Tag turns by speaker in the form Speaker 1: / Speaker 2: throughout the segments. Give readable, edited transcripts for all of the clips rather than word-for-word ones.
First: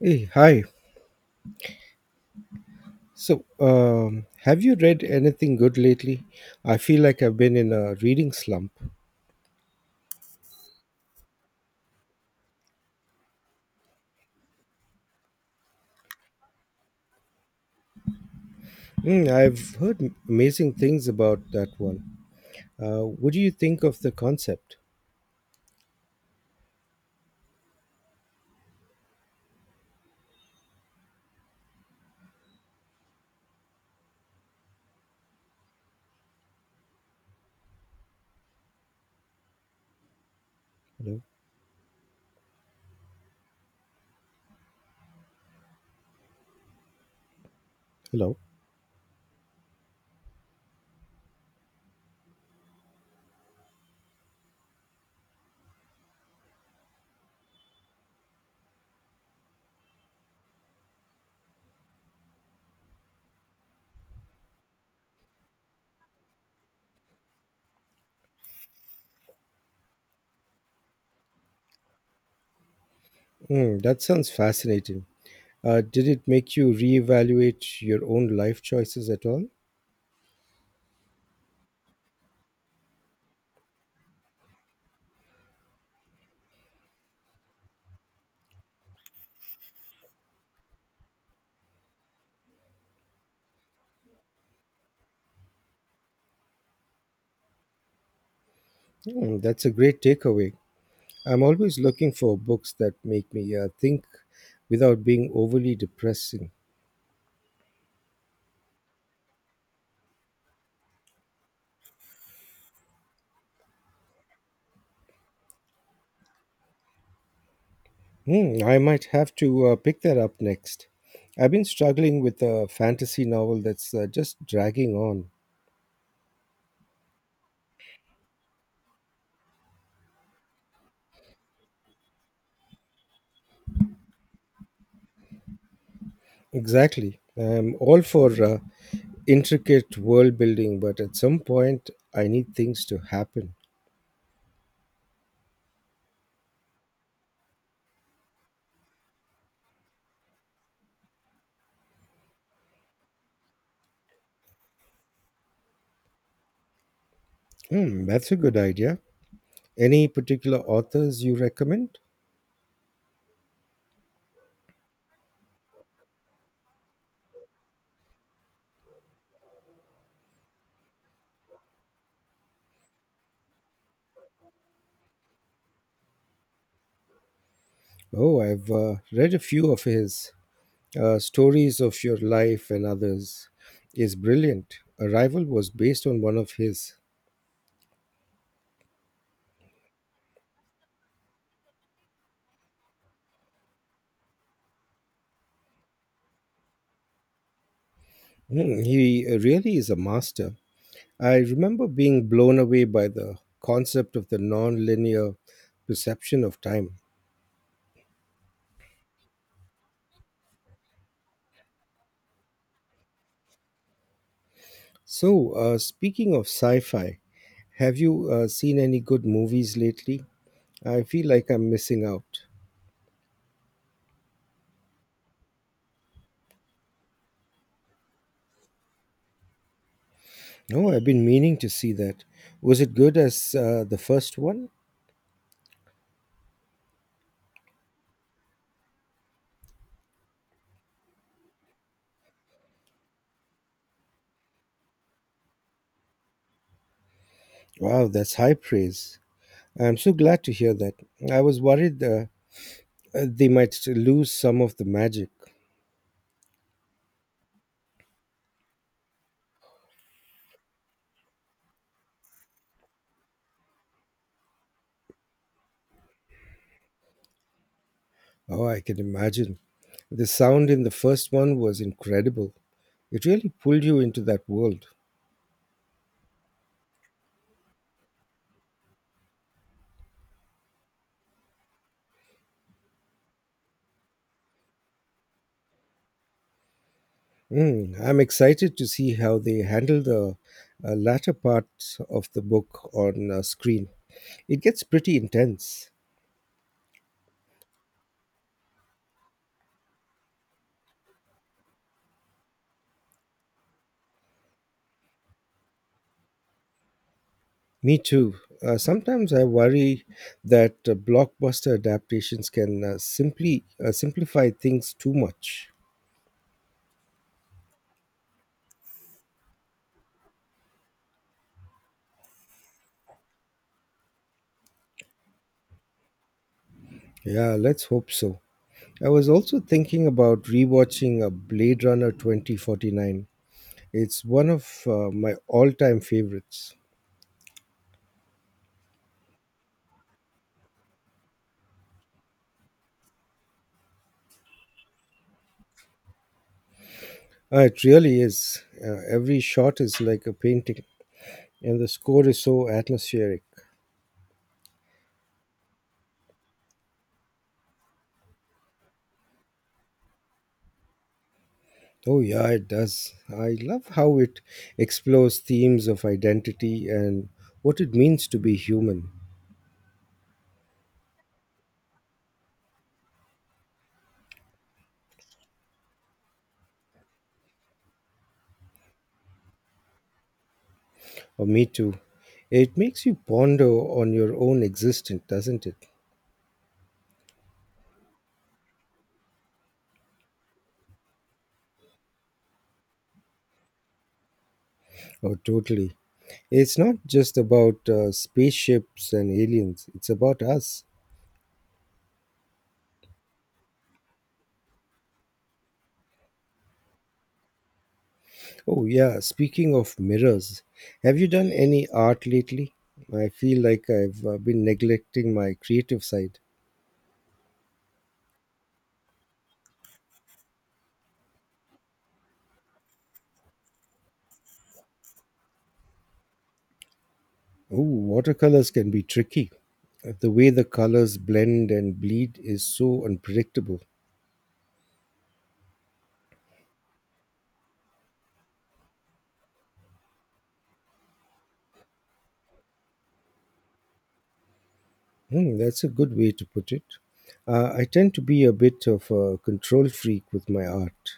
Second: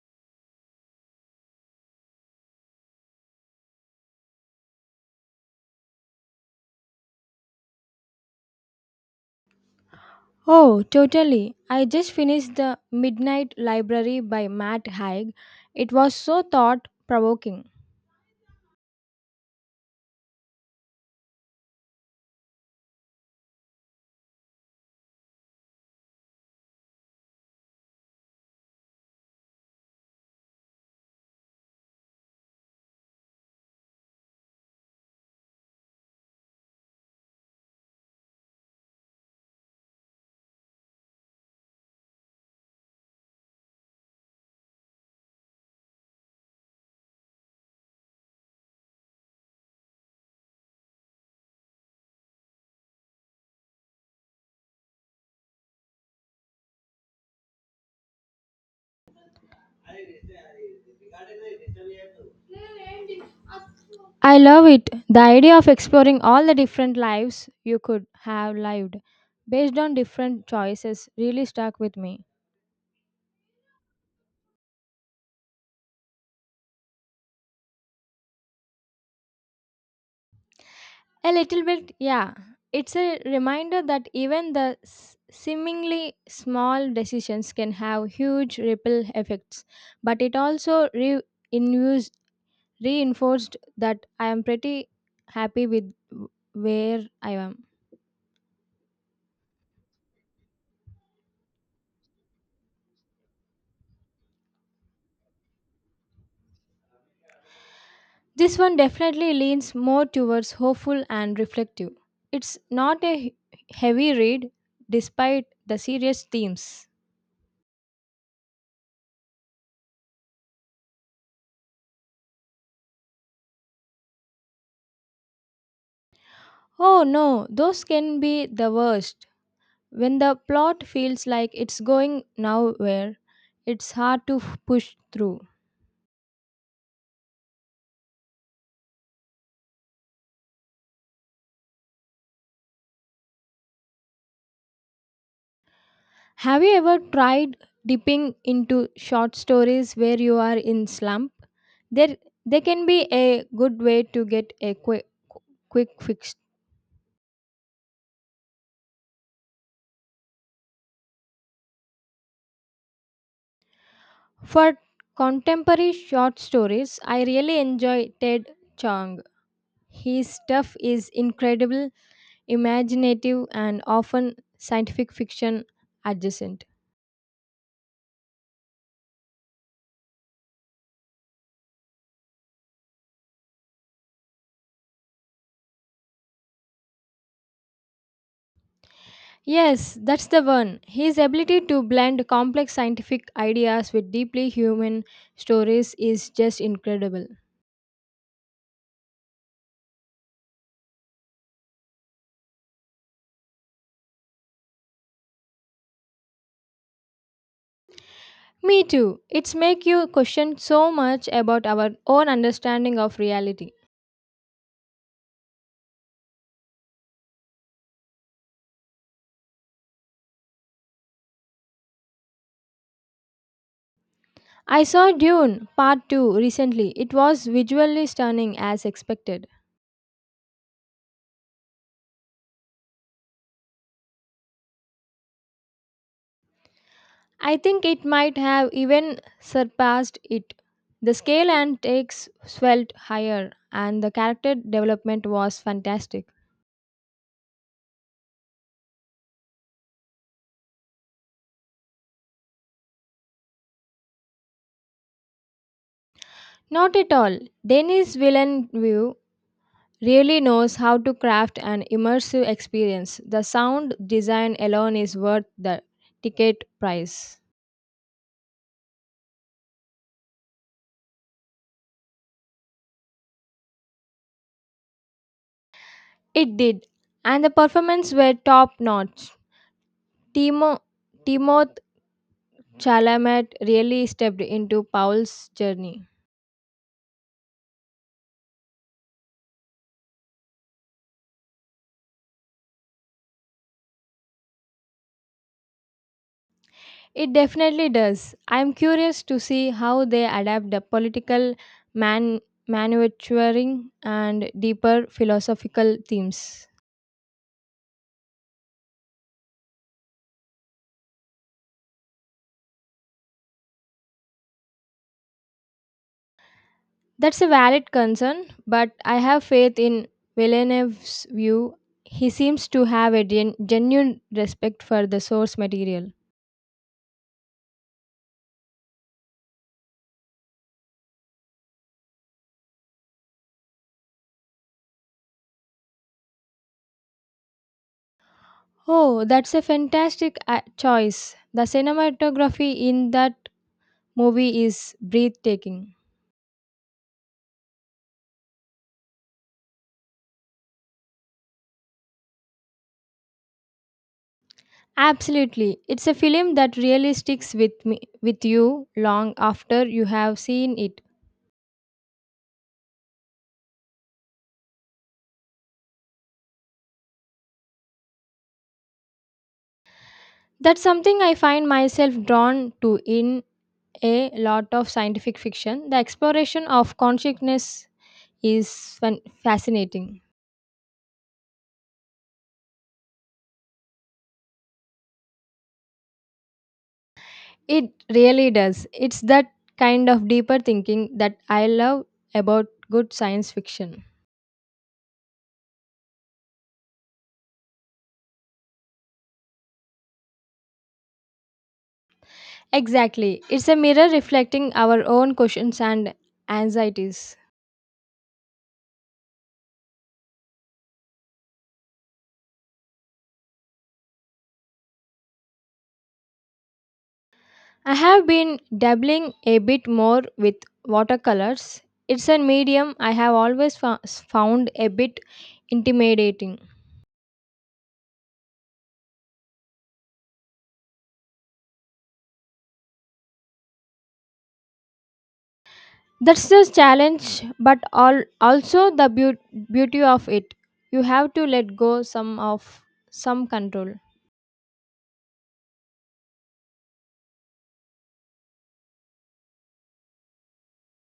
Speaker 1: Hey, hi. So, have you read anything good lately? I feel like I've been in a reading slump.
Speaker 2: Oh, totally. I just finished The Midnight Library by Matt Haig. It was so thought provoking.
Speaker 1: Mm, I've heard amazing things about that one. What do you think of the concept? Hello. Hello.
Speaker 2: I love it. The idea of exploring all the different lives you could have lived based on different choices really stuck with me.
Speaker 1: Mm, that sounds fascinating. Did it make you reevaluate your own life choices at all?
Speaker 2: A little bit, yeah. It's a reminder that even the seemingly small decisions can have huge ripple effects, but it also reinforced that I am pretty happy with where I am.
Speaker 1: Mm, that's a great takeaway. I'm always looking for books that make me think without being overly depressing.
Speaker 2: This one definitely leans more towards hopeful and reflective. It's not a heavy read despite the serious themes.
Speaker 1: Hmm, I might have to pick that up next. I've been struggling with a fantasy novel that's just dragging on.
Speaker 2: Oh no, those can be the worst. When the plot feels like it's going nowhere, it's hard to push through.
Speaker 1: Exactly. I'm all for intricate world building, but at some point, I need things to happen.
Speaker 2: Have you ever tried dipping into short stories where you are in slump? There, they can be a good way to get a quick fix.
Speaker 1: Hmm, that's a good idea. Any particular authors you recommend?
Speaker 2: For contemporary short stories, I really enjoy Ted Chiang. His stuff is incredible, imaginative, and often scientific fiction adjacent.
Speaker 1: Oh, I've read a few of his. Stories of Your Life and Others is brilliant. Arrival was based on one of his.
Speaker 2: Yes, that's the one. His ability to blend complex scientific ideas with deeply human stories is just incredible.
Speaker 1: Hmm, he really is a master. I remember being blown away by the concept of the nonlinear perception of time.
Speaker 2: Me too. It's make you question so much about our own understanding of reality.
Speaker 1: So, speaking of sci fi, have you seen any good movies lately? I feel like I'm missing out.
Speaker 2: I saw Dune Part 2 recently. It was visually stunning as expected.
Speaker 1: No, I've been meaning to see that. Was it good as the first one?
Speaker 2: I think it might have even surpassed it. The scale and takes swelled higher and the character development was fantastic.
Speaker 1: Wow, that's high praise. I'm so glad to hear that. I was worried they might lose some of the magic.
Speaker 2: Not at all. Denis Villeneuve really knows how to craft an immersive experience. The sound design alone is worth the ticket price.
Speaker 1: Oh, I can imagine. The sound in the first one was incredible. It really pulled you into that world.
Speaker 2: It did, and the performances were top notch. Timo, Timoth Chalamet really stepped into Paul's journey.
Speaker 1: Mm, I'm excited to see how they handle the latter part of the book on screen. It gets pretty intense.
Speaker 2: It definitely does. I'm curious to see how they adapt the political man manufacturing and deeper philosophical themes.
Speaker 1: Me too. Sometimes I worry that blockbuster adaptations can simply simplify things too much.
Speaker 2: That's a valid concern, but I have faith in Villeneuve's view. He seems to have a genuine respect for the source material.
Speaker 1: Yeah, let's hope so. I was also thinking about rewatching a Blade Runner 2049. It's one of my all time favorites.
Speaker 2: Oh, that's a fantastic choice. The cinematography in that movie is breathtaking.
Speaker 1: It really is. Every shot is like a painting, and the score is so atmospheric.
Speaker 2: Absolutely. It's a film that really sticks with me with you long after you have seen it.
Speaker 1: Oh, yeah, it does. I love how it explores themes of identity and what it means to be human,
Speaker 2: That's something I find myself drawn to in a lot of scientific fiction. The exploration of consciousness is fascinating.
Speaker 1: or me too. It makes you ponder on your own existence, doesn't it?
Speaker 2: It really does. It's that kind of deeper thinking that I love about good science fiction.
Speaker 1: Oh, totally. It's not just about spaceships and aliens, it's about us.
Speaker 2: Exactly. It's a mirror reflecting our own questions and anxieties.
Speaker 1: Oh, yeah. Speaking of mirrors, have you done any art lately? I feel like I've been neglecting my creative side.
Speaker 2: I have been dabbling a bit more with watercolors. It's a medium I have always found a bit intimidating.
Speaker 1: Oh, watercolors can be tricky. The way the colors blend and bleed is so unpredictable.
Speaker 2: That's the challenge, but also the beauty of it. You have to let go some control.
Speaker 1: Hmm, that's a good way to put it. I tend to be a bit of a control freak with my art.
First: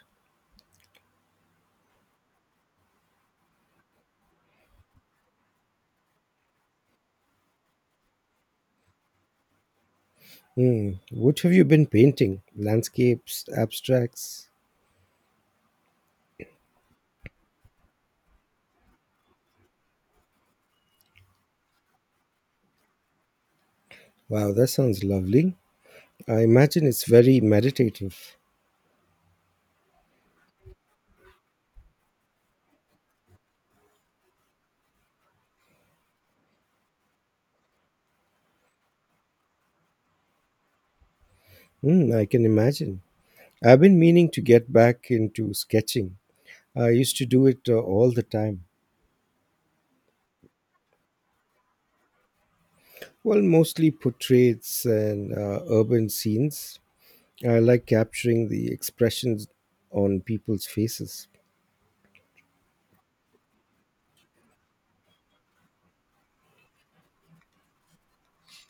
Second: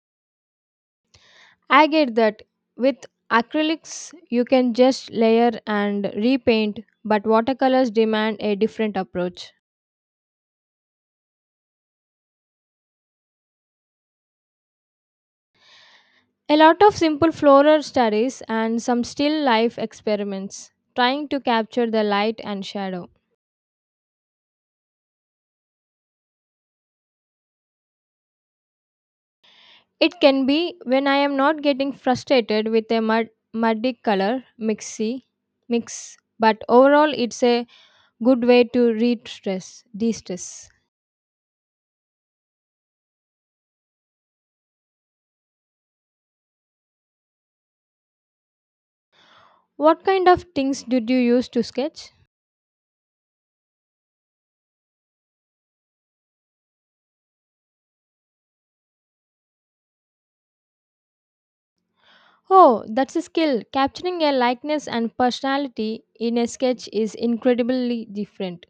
Speaker 2: I get that. With acrylics, you can just layer and repaint, but watercolors demand a different approach.
Speaker 1: Hmm, what have you been painting? Landscapes, abstracts?
Speaker 2: A lot of simple floral studies and some still life experiments, trying to capture the light and shadow.
Speaker 1: Wow, that sounds lovely. I imagine it's very meditative.
Speaker 2: It can be when I am not getting frustrated with a muddy color mix, but overall it's a good way to de-stress.
Speaker 1: Mm, I can imagine. I've been meaning to get back into sketching. I used to do it all the time.
Speaker 2: What kind of things did you use to sketch?
Speaker 1: Well, mostly portraits and urban scenes. I like capturing the expressions on people's faces.
Speaker 2: Oh, that's a skill. Capturing a likeness and personality in a sketch is incredibly different.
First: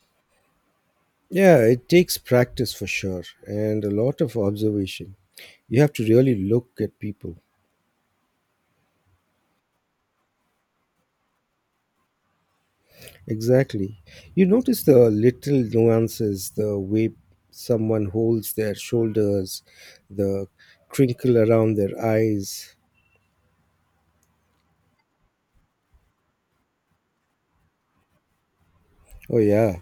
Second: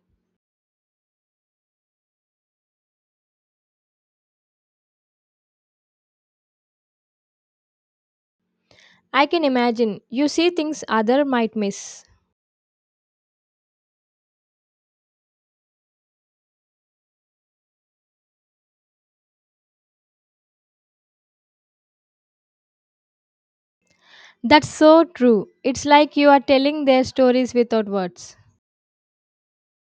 Speaker 1: Yeah, it takes practice for sure and a lot of observation. You have to really look at people.
Speaker 2: I can imagine you see things other might miss.
Speaker 1: Exactly. You notice the little nuances, the way someone holds their shoulders, the crinkle around their eyes.
Speaker 2: That's so true. It's like you are telling their stories without words.
Speaker 1: Oh, yeah.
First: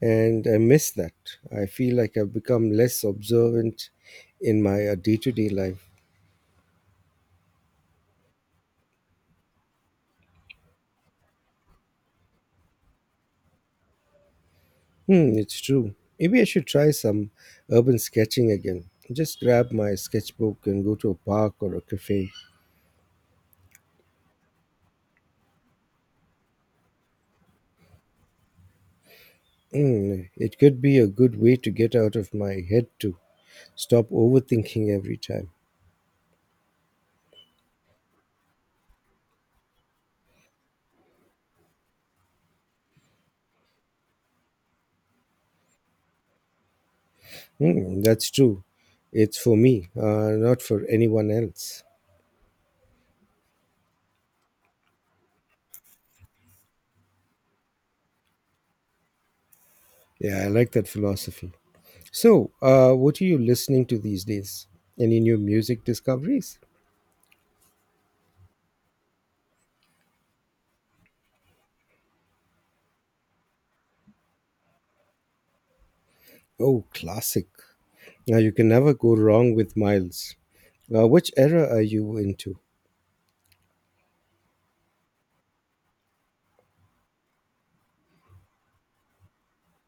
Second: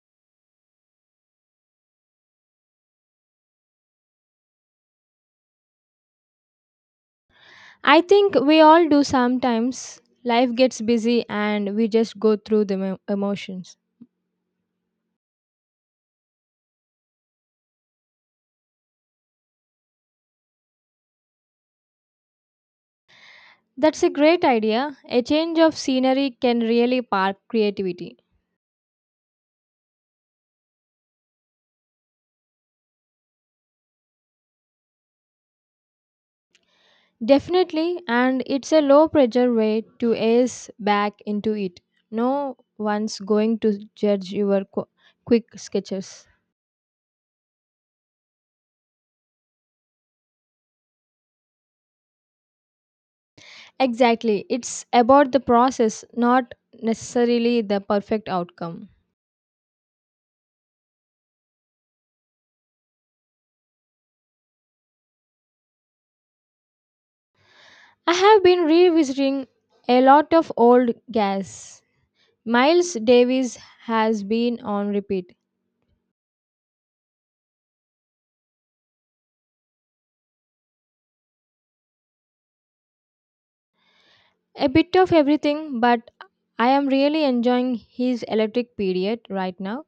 Speaker 1: And I miss that. I feel like I've become less observant in my day to day life.
Speaker 2: I think we all do sometimes. Life gets busy and we just go through the emotions.
Speaker 1: Hmm, it's true. Maybe I should try some urban sketching again. Just grab my sketchbook and go to a park or a cafe.
Speaker 2: That's a great idea. A change of scenery can really spark creativity.
Speaker 1: Hmm, it could be a good way to get out of my head, too. Stop overthinking every time.
Speaker 2: Definitely, and it's a low pressure way to ease back into it. No one's going to judge your quick sketches.
Speaker 1: Mm, that's true. It's for me, not for anyone else.
Speaker 2: Exactly. It's about the process, not necessarily the perfect outcome.
Speaker 1: Yeah, I like that philosophy. So, what are you listening to these days? Any new music discoveries?
Speaker 2: I have been revisiting a lot of old gas. Miles Davis has been on repeat.
Speaker 1: Oh, classic. Now, you can never go wrong with Miles. Which era are you into?
Speaker 2: A bit of everything, but I am really enjoying his electric period right now.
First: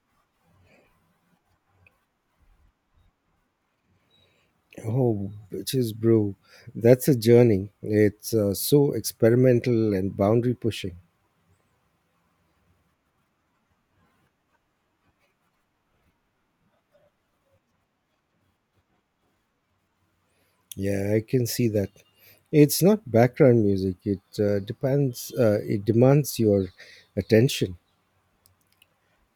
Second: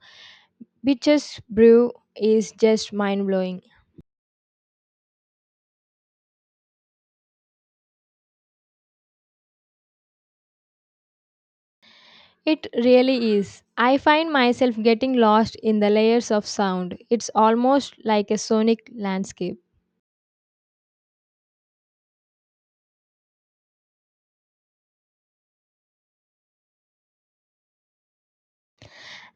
Speaker 2: Bitches Brew is just mind blowing.
Speaker 1: Oh, bitches, bro. That's a journey. It's so experimental and boundary pushing.
Speaker 2: It really is. I find myself getting lost in the layers of sound. It's almost like a sonic landscape.
Speaker 1: Yeah, I can see that. It's not background music. It depends. It demands your attention.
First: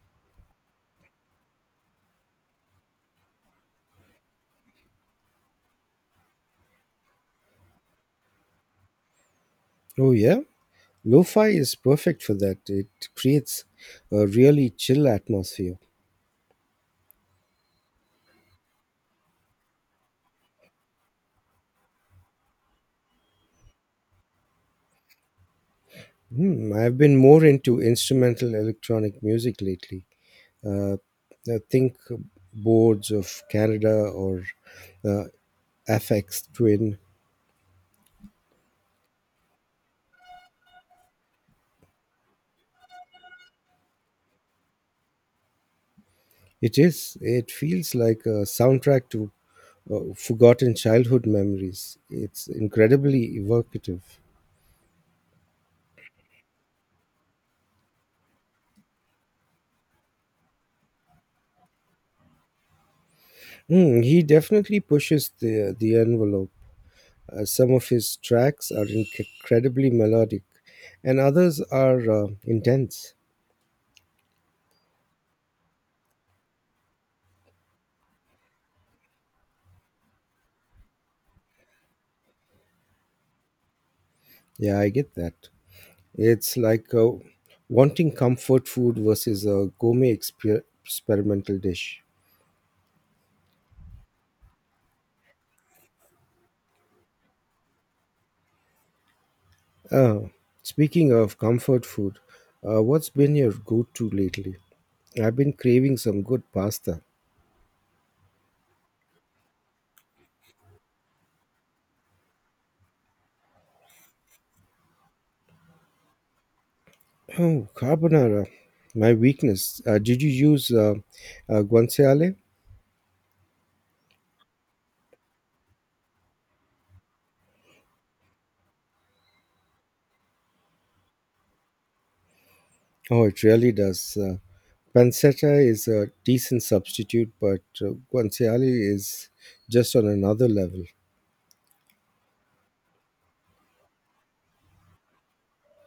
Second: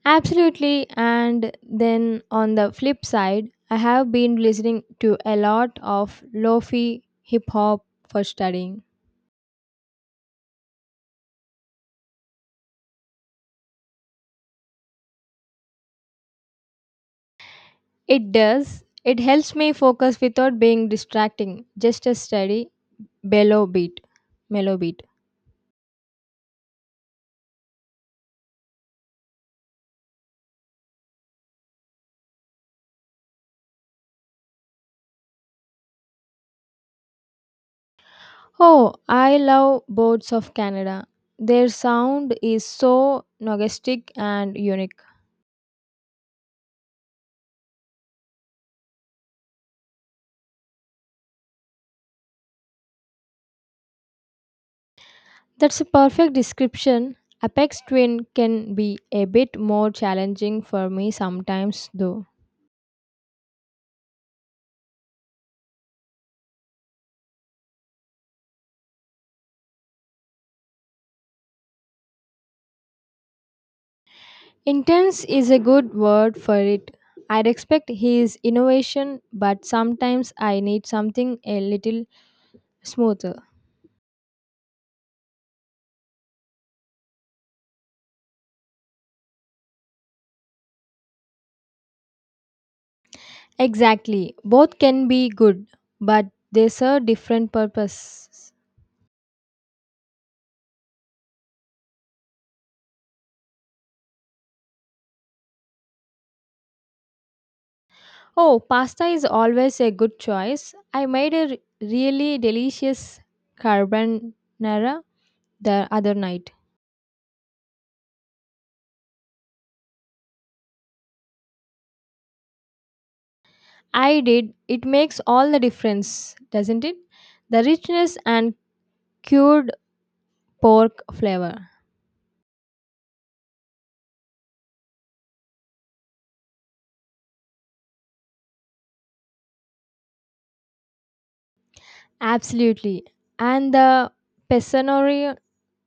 Speaker 2: Absolutely. And then on the flip side, I have been listening to a lot of lofi hip hop for studying.
Speaker 1: Oh yeah, lo-fi is perfect for that. It creates a really chill atmosphere.
Speaker 2: It does. It helps me focus without being distracting. Just a steady bellow beat, mellow beat.
Speaker 1: Hmm, I've been more into instrumental electronic music lately. Uh, I think boards of Canada or uh, FX Twin.
Speaker 2: Oh, I love Boards of Canada. Their sound is so nostalgic and unique.
Speaker 1: It is. It feels like a soundtrack to forgotten childhood memories. It's incredibly evocative.
Speaker 2: That's a perfect description. Apex Twin can be a bit more challenging for me sometimes, though.
Speaker 1: Mm, he definitely pushes the envelope. Some of his tracks are incredibly melodic, and others are intense.
Speaker 2: Intense is a good word for it. I respect his innovation, but sometimes I need something a little smoother.
Speaker 1: Yeah, I get that. It's like wanting comfort food versus a gourmet experimental dish.
Speaker 2: Exactly. Both can be good, but they serve different purposes.
Speaker 1: Uh, Speaking of comfort food, what's been your go to lately? I've been craving some good pasta.
Speaker 2: Oh, pasta is always a good choice. I made a really delicious carbonara the other night.
Speaker 1: Oh, carbonara. My weakness. Did you use guanciale?
Speaker 2: I did. It makes all the difference, doesn't it? The richness and cured pork flavor.
Speaker 1: Oh, it really does. Pancetta is a decent substitute, but guanciale is just on another level.
Speaker 2: Absolutely. And the Pesano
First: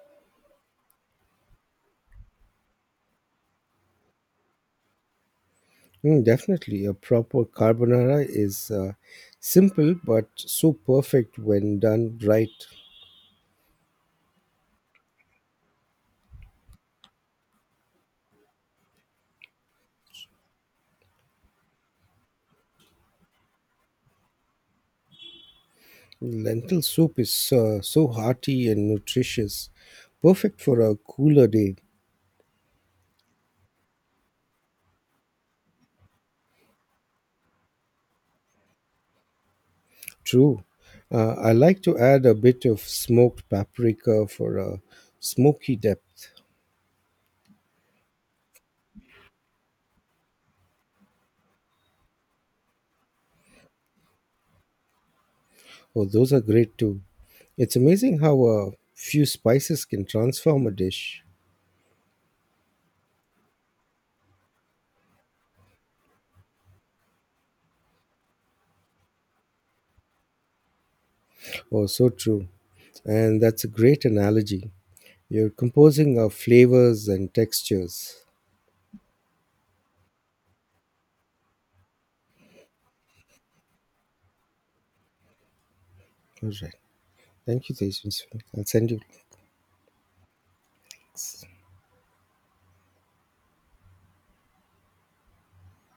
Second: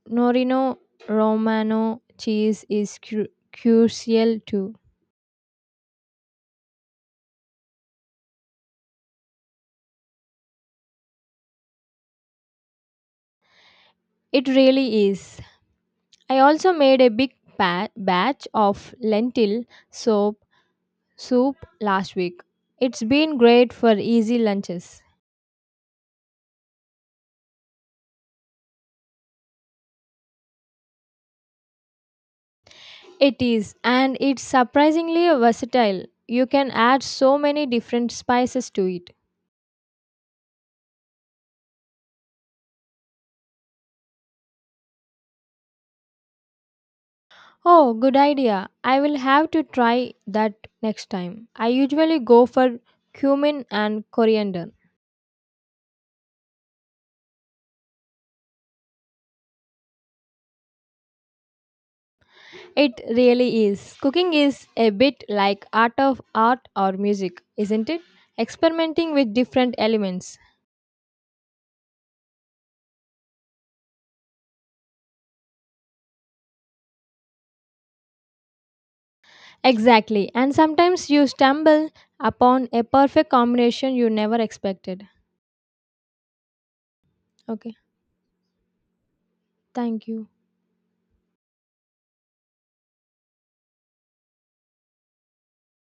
Speaker 2: Norino Romano cheese is crucial too.
Speaker 1: Mm, definitely. A proper carbonara is simple but so perfect when done right.
Speaker 2: It really is. I also made a big batch of lentil soap soup last week. It's been great for easy lunches.
Speaker 1: Lentil soup is so hearty and nutritious, perfect for a cooler day.
Speaker 2: It is, and it's surprisingly versatile. You can add so many different spices to it.
Speaker 1: True. I like to add a bit of smoked paprika for a smoky depth.
Speaker 2: Oh, good idea. I will have to try that next time. I usually go for cumin and coriander.
Speaker 1: Oh, those are great too. It's amazing how a few spices can transform a dish.
Speaker 2: It really is. Cooking is a bit like art or music, isn't it? Experimenting with different elements.
Speaker 1: Oh, so true. And that's a great analogy. You're composing of flavors and textures.
Speaker 2: Exactly. And sometimes you stumble upon a perfect combination you never expected.
Speaker 1: All right. Thank you,
Speaker 2: Okay.
Speaker 1: Tejaswini. I'll send you
Speaker 2: Thank you.
Speaker 1: links.